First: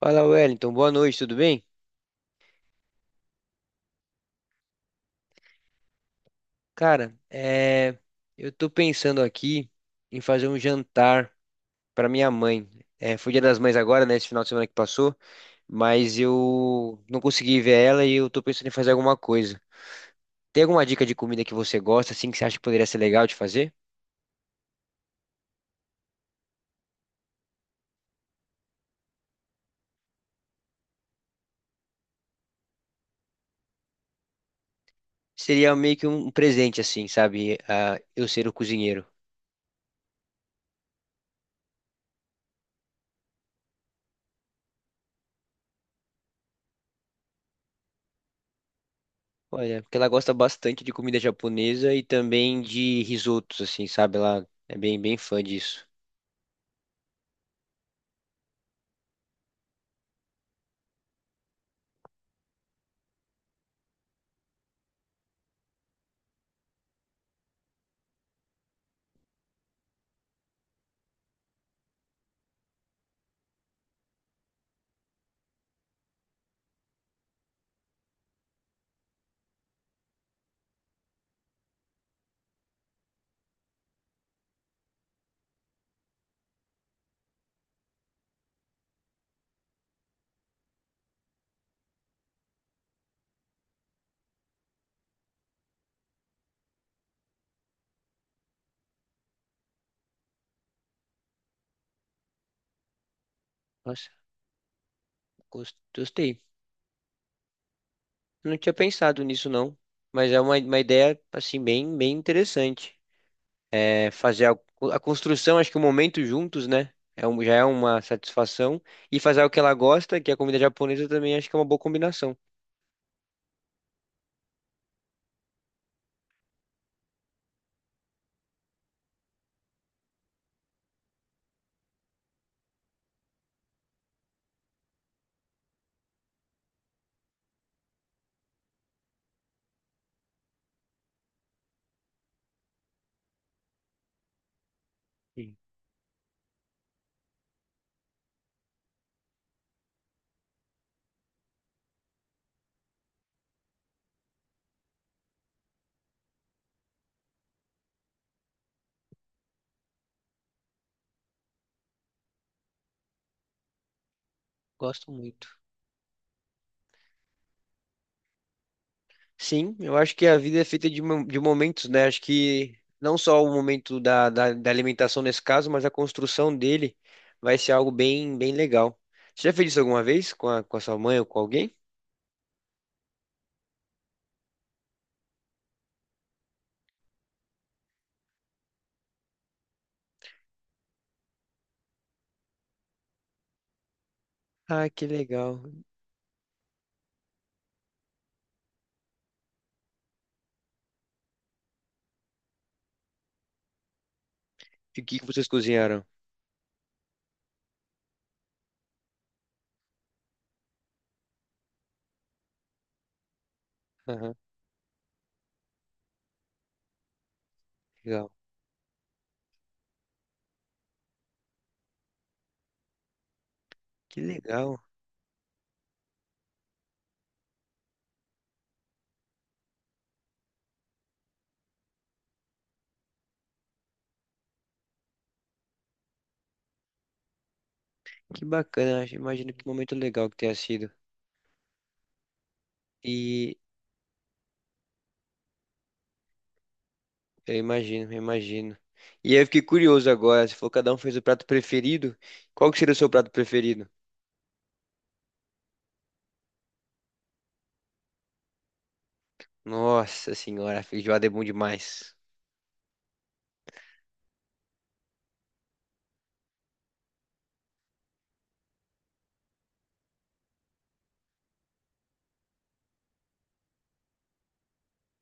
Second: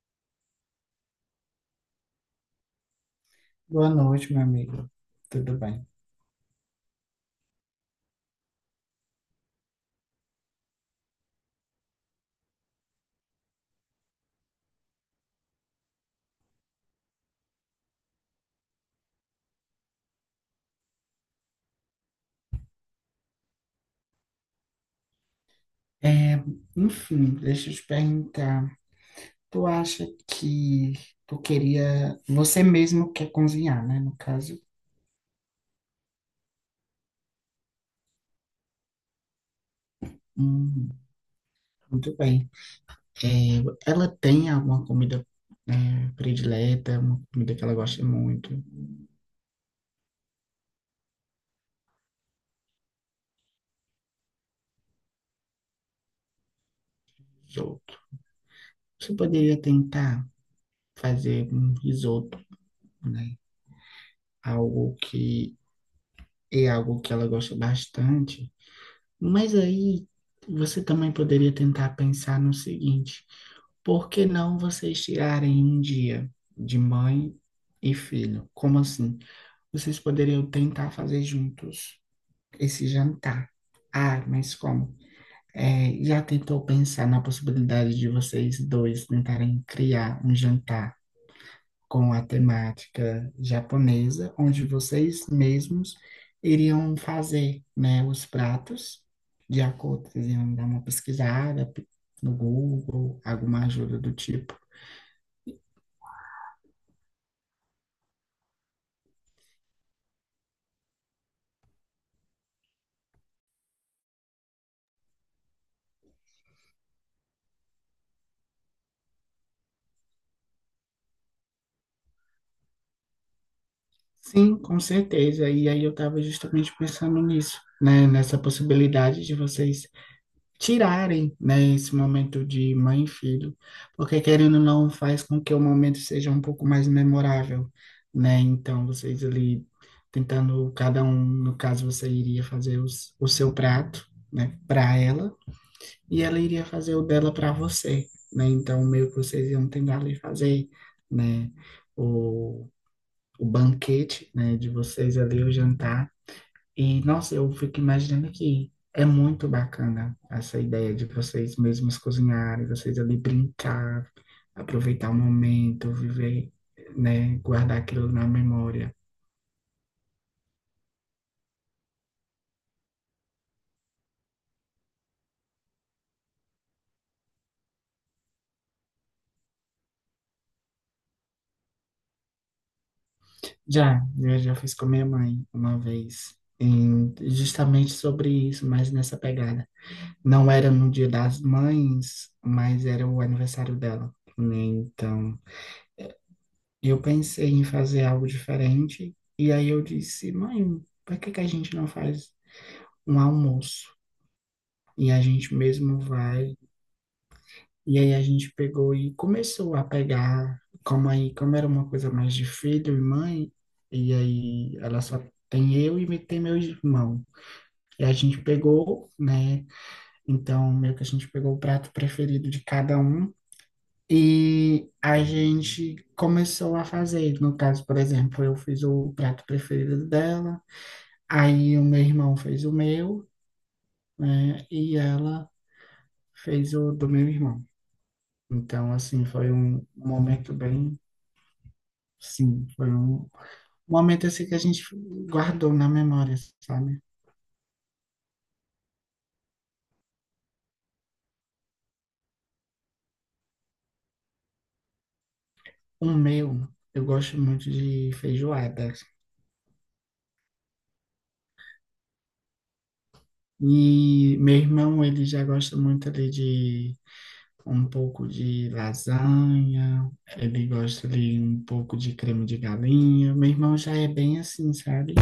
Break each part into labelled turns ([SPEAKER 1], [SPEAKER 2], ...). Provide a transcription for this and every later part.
[SPEAKER 1] Fala, Wellington. Boa noite, tudo bem?
[SPEAKER 2] Boa noite, meu amigo. Tudo bem?
[SPEAKER 1] Cara, eu tô pensando aqui em fazer um jantar pra minha mãe. Foi Dia das Mães agora, né? Esse final de semana que passou, mas eu não consegui ver ela e eu tô pensando em fazer alguma coisa. Tem alguma dica de comida que você gosta, assim, que você acha que poderia ser legal de fazer?
[SPEAKER 2] É, Enfim, deixa eu te perguntar. Tu acha que tu queria. Você mesmo quer cozinhar, né? No caso.
[SPEAKER 1] Seria meio que um presente, assim, sabe? Ah, eu ser o cozinheiro.
[SPEAKER 2] Hum, muito bem. É, Ela tem alguma comida, predileta, uma comida que ela gosta muito?
[SPEAKER 1] Olha, porque ela gosta bastante de comida japonesa e também de risotos, assim, sabe? Ela é bem fã disso.
[SPEAKER 2] Risoto. Você poderia tentar fazer um risoto, né? Algo que é algo que ela gosta bastante. Mas aí você também poderia tentar pensar no seguinte: por que não vocês tirarem um dia de mãe e filho? Como assim? Vocês poderiam tentar fazer juntos esse jantar. Ah, mas como? É, já tentou pensar na possibilidade de vocês dois tentarem criar um jantar com a temática japonesa, onde vocês mesmos iriam fazer, né, os pratos de acordo, vocês iam dar uma pesquisada no Google, alguma ajuda
[SPEAKER 1] Nossa,
[SPEAKER 2] do tipo.
[SPEAKER 1] gostei. Não tinha pensado nisso, não. Mas é uma ideia, assim, bem interessante. É fazer a construção, acho que o momento juntos, né? Já é uma satisfação. E fazer o que ela gosta, que é a comida japonesa, também acho que é uma boa combinação.
[SPEAKER 2] Sim, com certeza. E aí eu estava justamente pensando nisso, né, nessa possibilidade de vocês tirarem, né, esse momento de mãe e filho, porque querendo ou não faz com que o momento seja um pouco mais memorável, né? Então vocês ali tentando cada um, no caso você iria fazer o seu prato, né, para ela,
[SPEAKER 1] Sim,
[SPEAKER 2] e ela iria fazer o dela para você, né? Então meio que vocês iam tentar ali fazer, né, o o banquete, né, de vocês ali, o jantar, e nossa, eu fico imaginando que é muito bacana essa ideia de vocês mesmos cozinharem, vocês ali brincar, aproveitar
[SPEAKER 1] gosto
[SPEAKER 2] o
[SPEAKER 1] muito.
[SPEAKER 2] momento, viver, né, guardar aquilo na memória.
[SPEAKER 1] Sim, eu acho que a vida é feita de, de momentos, né? Acho que não só o momento da alimentação nesse caso, mas a construção dele vai ser algo bem legal. Você já fez isso alguma vez com a sua mãe ou com alguém?
[SPEAKER 2] Já, eu já fiz com minha mãe uma vez, justamente sobre isso, mas nessa pegada. Não era no Dia das Mães, mas era o aniversário dela, né?
[SPEAKER 1] Ah, que
[SPEAKER 2] Então,
[SPEAKER 1] legal.
[SPEAKER 2] eu pensei em fazer algo diferente, e aí eu disse, mãe, por que que a gente não faz um almoço?
[SPEAKER 1] E o
[SPEAKER 2] E
[SPEAKER 1] que
[SPEAKER 2] a
[SPEAKER 1] que vocês
[SPEAKER 2] gente mesmo
[SPEAKER 1] cozinharam?
[SPEAKER 2] vai. E aí a gente pegou e começou a pegar, como aí, como era uma coisa mais de filho e mãe, e
[SPEAKER 1] Aham,
[SPEAKER 2] aí ela só tem eu e tem meu irmão. E a
[SPEAKER 1] legal.
[SPEAKER 2] gente pegou, né? Então, meio que a gente pegou o prato preferido de cada um.
[SPEAKER 1] Que legal,
[SPEAKER 2] E a gente começou a fazer. No caso, por exemplo, eu fiz o prato preferido dela, aí o meu irmão fez o meu, né? E ela fez o do meu irmão.
[SPEAKER 1] que
[SPEAKER 2] Então,
[SPEAKER 1] bacana.
[SPEAKER 2] assim, foi
[SPEAKER 1] Imagino que
[SPEAKER 2] um
[SPEAKER 1] momento legal que
[SPEAKER 2] momento
[SPEAKER 1] tenha sido.
[SPEAKER 2] bem, sim, foi um
[SPEAKER 1] E
[SPEAKER 2] momento assim que a gente guardou na memória, sabe?
[SPEAKER 1] eu imagino, eu imagino. E aí eu fiquei curioso agora. Você falou que cada um fez o prato preferido. Qual que seria o seu prato preferido?
[SPEAKER 2] O meu, eu gosto muito de feijoada.
[SPEAKER 1] Nossa senhora, feijoada é bom demais.
[SPEAKER 2] E meu irmão, ele já gosta muito ali de um pouco de lasanha, ele gosta ali um pouco de creme de galinha. Meu irmão já é bem assim, sabe?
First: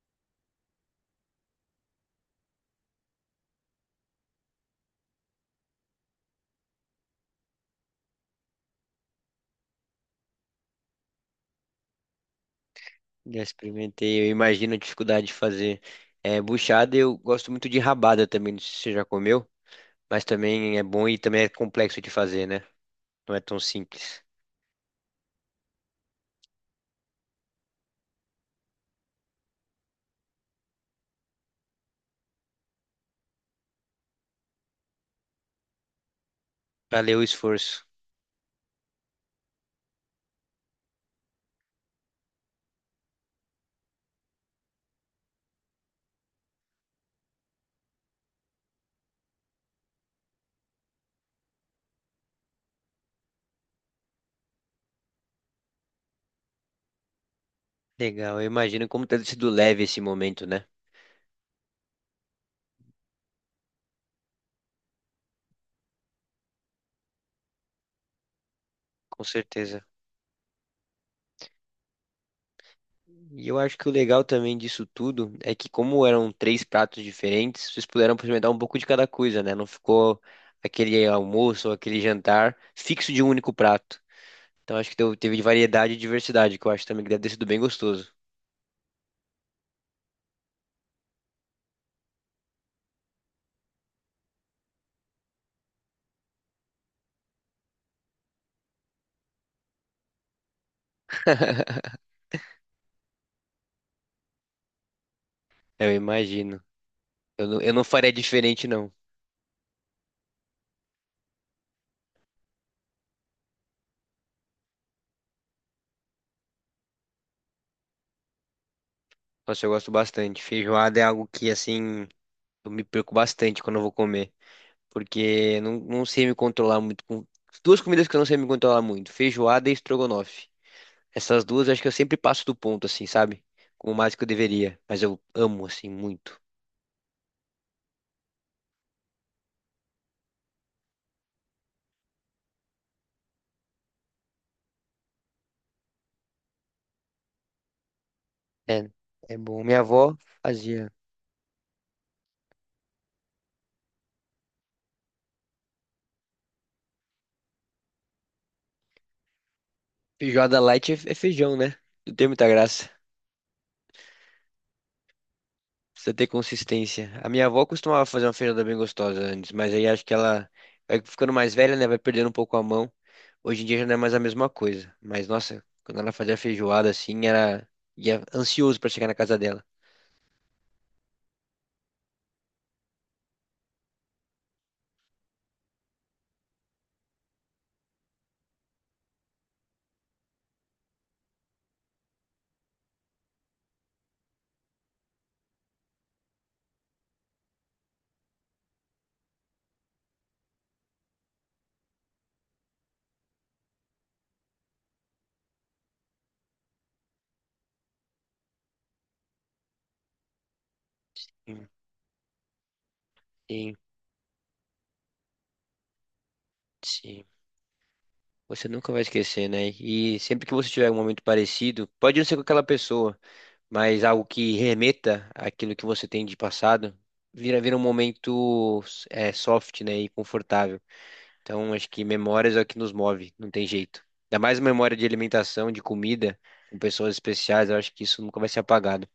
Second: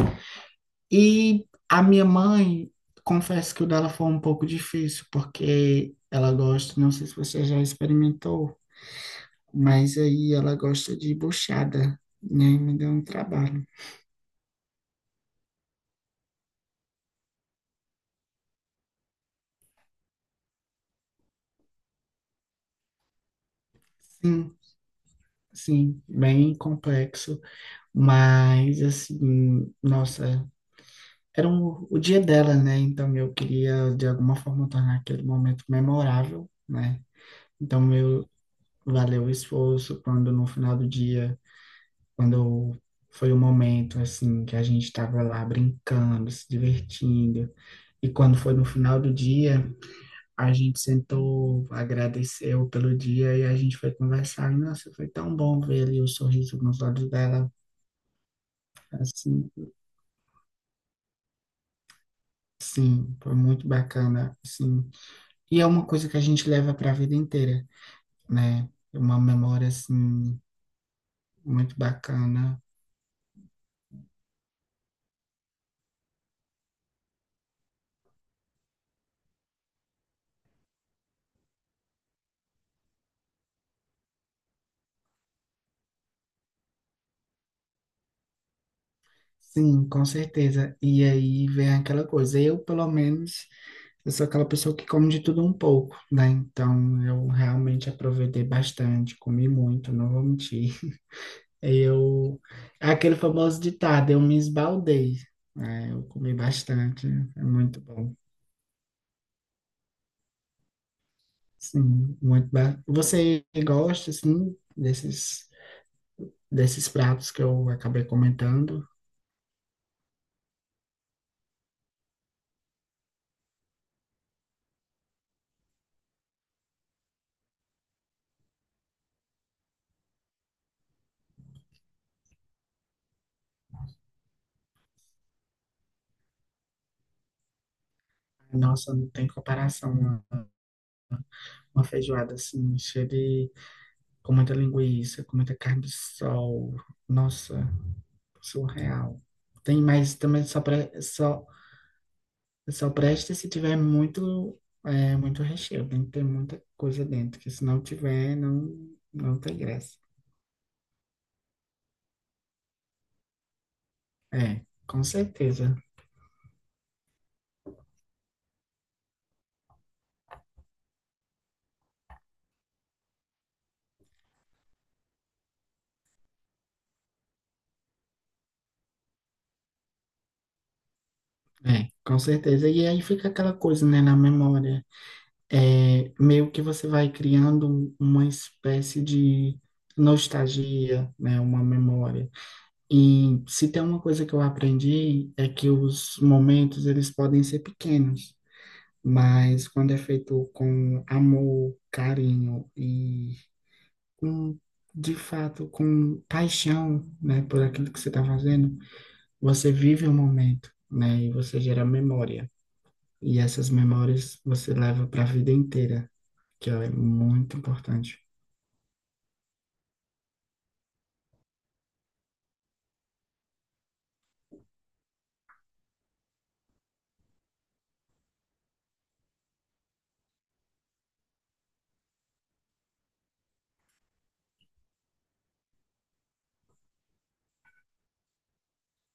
[SPEAKER 2] E a minha mãe, confesso que o dela foi um pouco difícil, porque ela gosta, não sei se você já experimentou, mas aí ela gosta de buchada, né? Me deu um
[SPEAKER 1] Já
[SPEAKER 2] trabalho.
[SPEAKER 1] experimentei, eu imagino a dificuldade de fazer. É, buchada, eu gosto muito de rabada também, não sei se você já comeu, mas também é bom e também é complexo de fazer, né? Não é tão simples.
[SPEAKER 2] Sim, sim, bem complexo, mas assim, nossa, era o dia dela, né? Então eu queria de alguma forma tornar aquele momento memorável, né?
[SPEAKER 1] Valeu o
[SPEAKER 2] Então
[SPEAKER 1] esforço.
[SPEAKER 2] meu, valeu o esforço quando no final do dia, quando foi o momento assim que a gente estava lá brincando, se divertindo, e quando foi no final do dia, a gente sentou, agradeceu pelo dia e a gente foi conversar. E nossa, foi tão bom ver ali o sorriso nos olhos dela.
[SPEAKER 1] Legal, eu imagino como deve ter sido
[SPEAKER 2] Assim,
[SPEAKER 1] leve esse momento, né?
[SPEAKER 2] sim, foi muito bacana, assim. E é uma coisa que a gente leva para a vida inteira, né? É uma
[SPEAKER 1] Com
[SPEAKER 2] memória
[SPEAKER 1] certeza.
[SPEAKER 2] assim muito bacana.
[SPEAKER 1] E eu acho que o legal também disso tudo é que, como eram três pratos diferentes, vocês puderam experimentar um pouco de cada coisa, né? Não ficou aquele almoço ou aquele jantar fixo de um único prato. Então acho que teve variedade e diversidade, que eu acho também que deve ter sido bem gostoso.
[SPEAKER 2] Sim, com certeza. E aí vem aquela coisa. Eu, pelo menos, eu sou aquela pessoa que come de tudo um pouco, né? Então, eu realmente aproveitei bastante, comi muito, não vou mentir. Eu, é aquele famoso ditado, eu me esbaldei. É,
[SPEAKER 1] Eu
[SPEAKER 2] eu comi
[SPEAKER 1] imagino.
[SPEAKER 2] bastante, é
[SPEAKER 1] Eu
[SPEAKER 2] muito
[SPEAKER 1] não
[SPEAKER 2] bom.
[SPEAKER 1] faria diferente, não.
[SPEAKER 2] Sim, muito bom. Você gosta, assim, desses, desses pratos que eu acabei comentando?
[SPEAKER 1] Nossa, eu gosto bastante. Feijoada é algo que, assim, eu me perco bastante quando eu vou comer. Porque eu não, não sei me controlar muito com. Duas comidas que eu não sei me controlar muito: feijoada e estrogonofe. Essas duas eu acho que eu sempre passo do ponto, assim, sabe? Como mais que eu deveria. Mas eu amo, assim, muito.
[SPEAKER 2] Nossa, não tem comparação. Uma feijoada, assim, cheia de, com muita linguiça, com muita carne de sol. Nossa,
[SPEAKER 1] É,
[SPEAKER 2] surreal.
[SPEAKER 1] é bom. Minha
[SPEAKER 2] Tem mais
[SPEAKER 1] avó
[SPEAKER 2] também só, pra,
[SPEAKER 1] fazia.
[SPEAKER 2] só só presta se tiver muito, é, muito recheio. Tem que ter muita coisa dentro, que se não tiver, não, não tem graça.
[SPEAKER 1] Feijoada light é feijão, né? Não tem muita graça.
[SPEAKER 2] É, com certeza.
[SPEAKER 1] Precisa ter consistência. A minha avó costumava fazer uma feijada bem gostosa antes, mas aí acho que ela vai ficando mais velha, né? Vai perdendo um pouco a mão. Hoje em dia já não é mais a mesma coisa. Mas nossa, quando ela fazia feijoada assim, era ia ansioso pra chegar na casa dela.
[SPEAKER 2] É, com certeza. E aí fica aquela coisa, né, na memória. É, meio que você vai criando um, uma espécie de nostalgia, né, uma memória. E se tem uma coisa que eu aprendi é que os momentos, eles podem ser pequenos. Mas quando é feito com amor, carinho e com, de fato, com paixão, né, por aquilo que você está fazendo, você vive o momento, né, e você
[SPEAKER 1] Sim,
[SPEAKER 2] gera memória. E essas
[SPEAKER 1] sim.
[SPEAKER 2] memórias você leva para a vida inteira, que é
[SPEAKER 1] Sim.
[SPEAKER 2] muito importante.
[SPEAKER 1] Você nunca vai esquecer, né? E sempre que você tiver um momento parecido, pode não ser com aquela pessoa, mas algo que remeta àquilo que você tem de passado, vira um momento é, soft, né? E confortável. Então, acho que memórias é o que nos move, não tem jeito. Ainda mais memória de alimentação, de comida, com pessoas especiais, eu acho que isso nunca vai ser apagado.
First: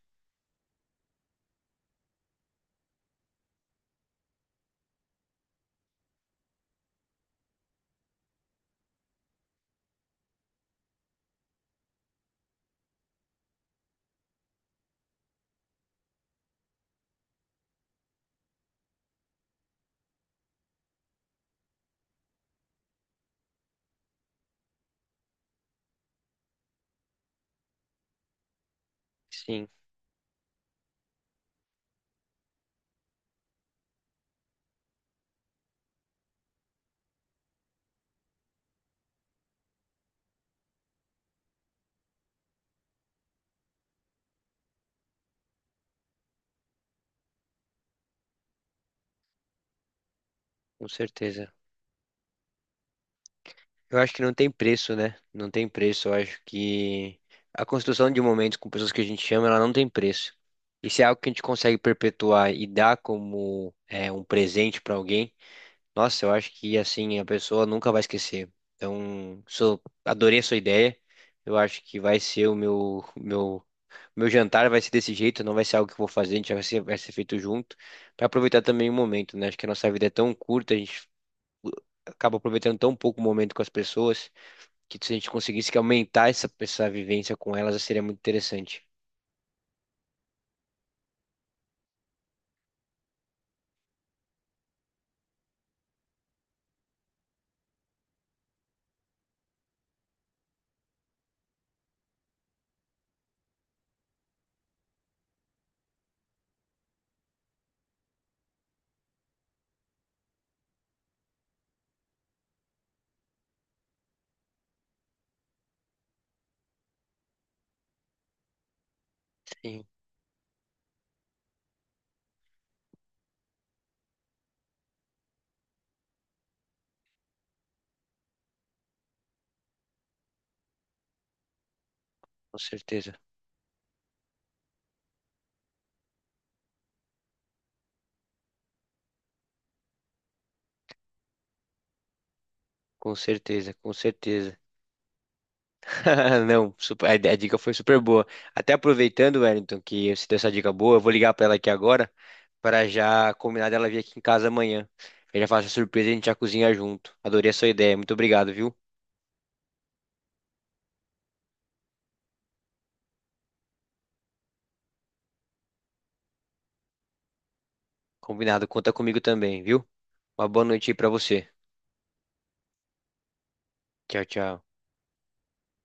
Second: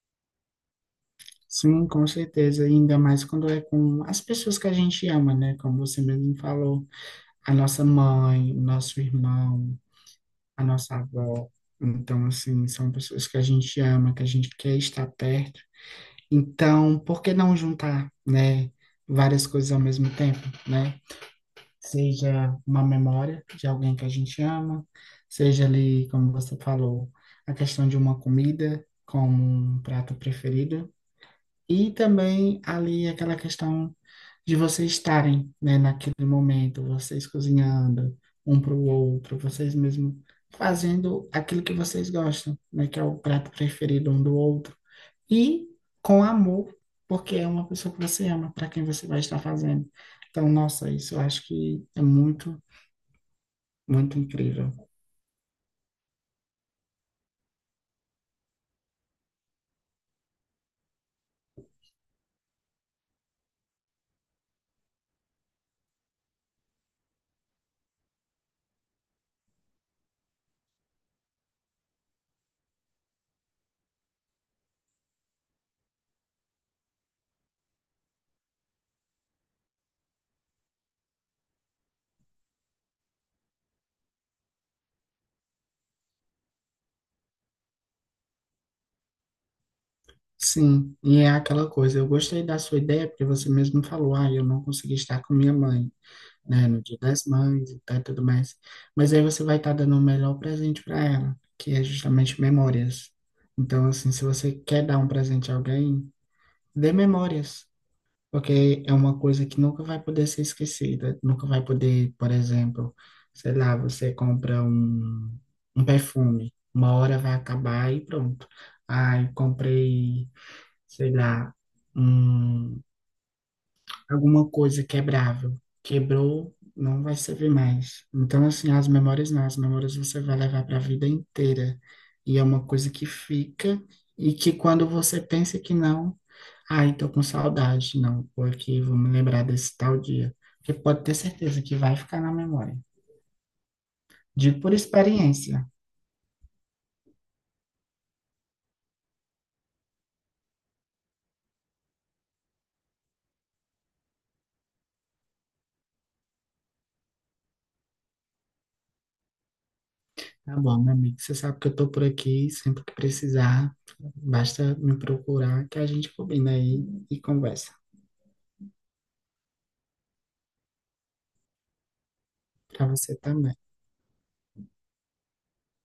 [SPEAKER 2] Sim, com certeza, e ainda mais quando é com as pessoas que a gente ama, né? Como você mesmo falou, a nossa mãe, o nosso irmão, a nossa avó. Então, assim, são pessoas que a gente ama, que a gente quer estar perto. Então, por que não juntar, né, várias coisas ao mesmo tempo, né? Seja uma memória de alguém que a gente ama, seja ali, como você falou, a questão de uma comida como
[SPEAKER 1] Sim,
[SPEAKER 2] um prato preferido, e também ali aquela questão de vocês estarem, né, naquele momento, vocês cozinhando um para o outro, vocês mesmo fazendo aquilo que vocês gostam, né, que é o prato preferido um do outro, e com amor, porque é uma pessoa que você ama, para quem você vai estar fazendo. Então,
[SPEAKER 1] com
[SPEAKER 2] nossa, isso eu acho
[SPEAKER 1] certeza.
[SPEAKER 2] que é muito,
[SPEAKER 1] Eu acho
[SPEAKER 2] muito
[SPEAKER 1] que não tem
[SPEAKER 2] incrível.
[SPEAKER 1] preço, né? Não tem preço. Eu acho que a construção de momentos com pessoas que a gente ama, ela não tem preço. E se é algo que a gente consegue perpetuar e dar como é, um presente pra alguém, nossa, eu acho que assim a pessoa nunca vai esquecer. Então, sou, adorei a sua ideia. Eu acho que vai ser o meu jantar vai ser desse jeito, não vai ser algo que eu vou fazer, a gente vai ser feito junto. Pra aproveitar também o momento, né? Acho que a nossa vida é tão curta, a gente acaba aproveitando tão pouco o momento com as pessoas que se a gente conseguisse que aumentar essa vivência com elas, seria muito interessante.
[SPEAKER 2] Sim, e é aquela coisa, eu gostei da sua ideia, porque você mesmo falou, ah, eu não consegui estar com minha mãe, né, no Dia das Mães e tal, e tudo mais. Mas aí você vai estar dando o melhor presente para ela, que é justamente memórias. Então, assim, se você quer dar um presente a alguém, dê memórias. Porque é uma coisa que nunca vai poder ser esquecida, nunca vai poder, por exemplo, sei lá, você compra um, um perfume, uma hora vai acabar e pronto. Ai,
[SPEAKER 1] Sim,
[SPEAKER 2] comprei, sei lá, um, alguma coisa quebrável. Quebrou, não vai servir mais. Então, assim, as memórias não, as memórias você vai levar para a vida inteira. E é
[SPEAKER 1] com
[SPEAKER 2] uma coisa que
[SPEAKER 1] certeza.
[SPEAKER 2] fica, e que quando você pensa que não. Ai, tô com saudade, não, porque vou me lembrar desse tal dia. Porque pode ter certeza que vai ficar na memória.
[SPEAKER 1] Com certeza, com certeza.
[SPEAKER 2] Digo por experiência.
[SPEAKER 1] Não, a dica foi super boa. Até aproveitando, Wellington, que você deu essa dica boa, eu vou ligar pra ela aqui agora para já combinar dela vir aqui em casa amanhã. Eu já faço a surpresa e a gente já cozinha junto. Adorei a sua ideia. Muito obrigado, viu?
[SPEAKER 2] Tá bom, meu amigo, você sabe que eu tô por aqui, sempre que precisar, basta me procurar que a gente combina aí e conversa.
[SPEAKER 1] Combinado. Conta comigo também, viu? Uma boa noite aí pra você.
[SPEAKER 2] Pra você também.
[SPEAKER 1] Tchau, tchau.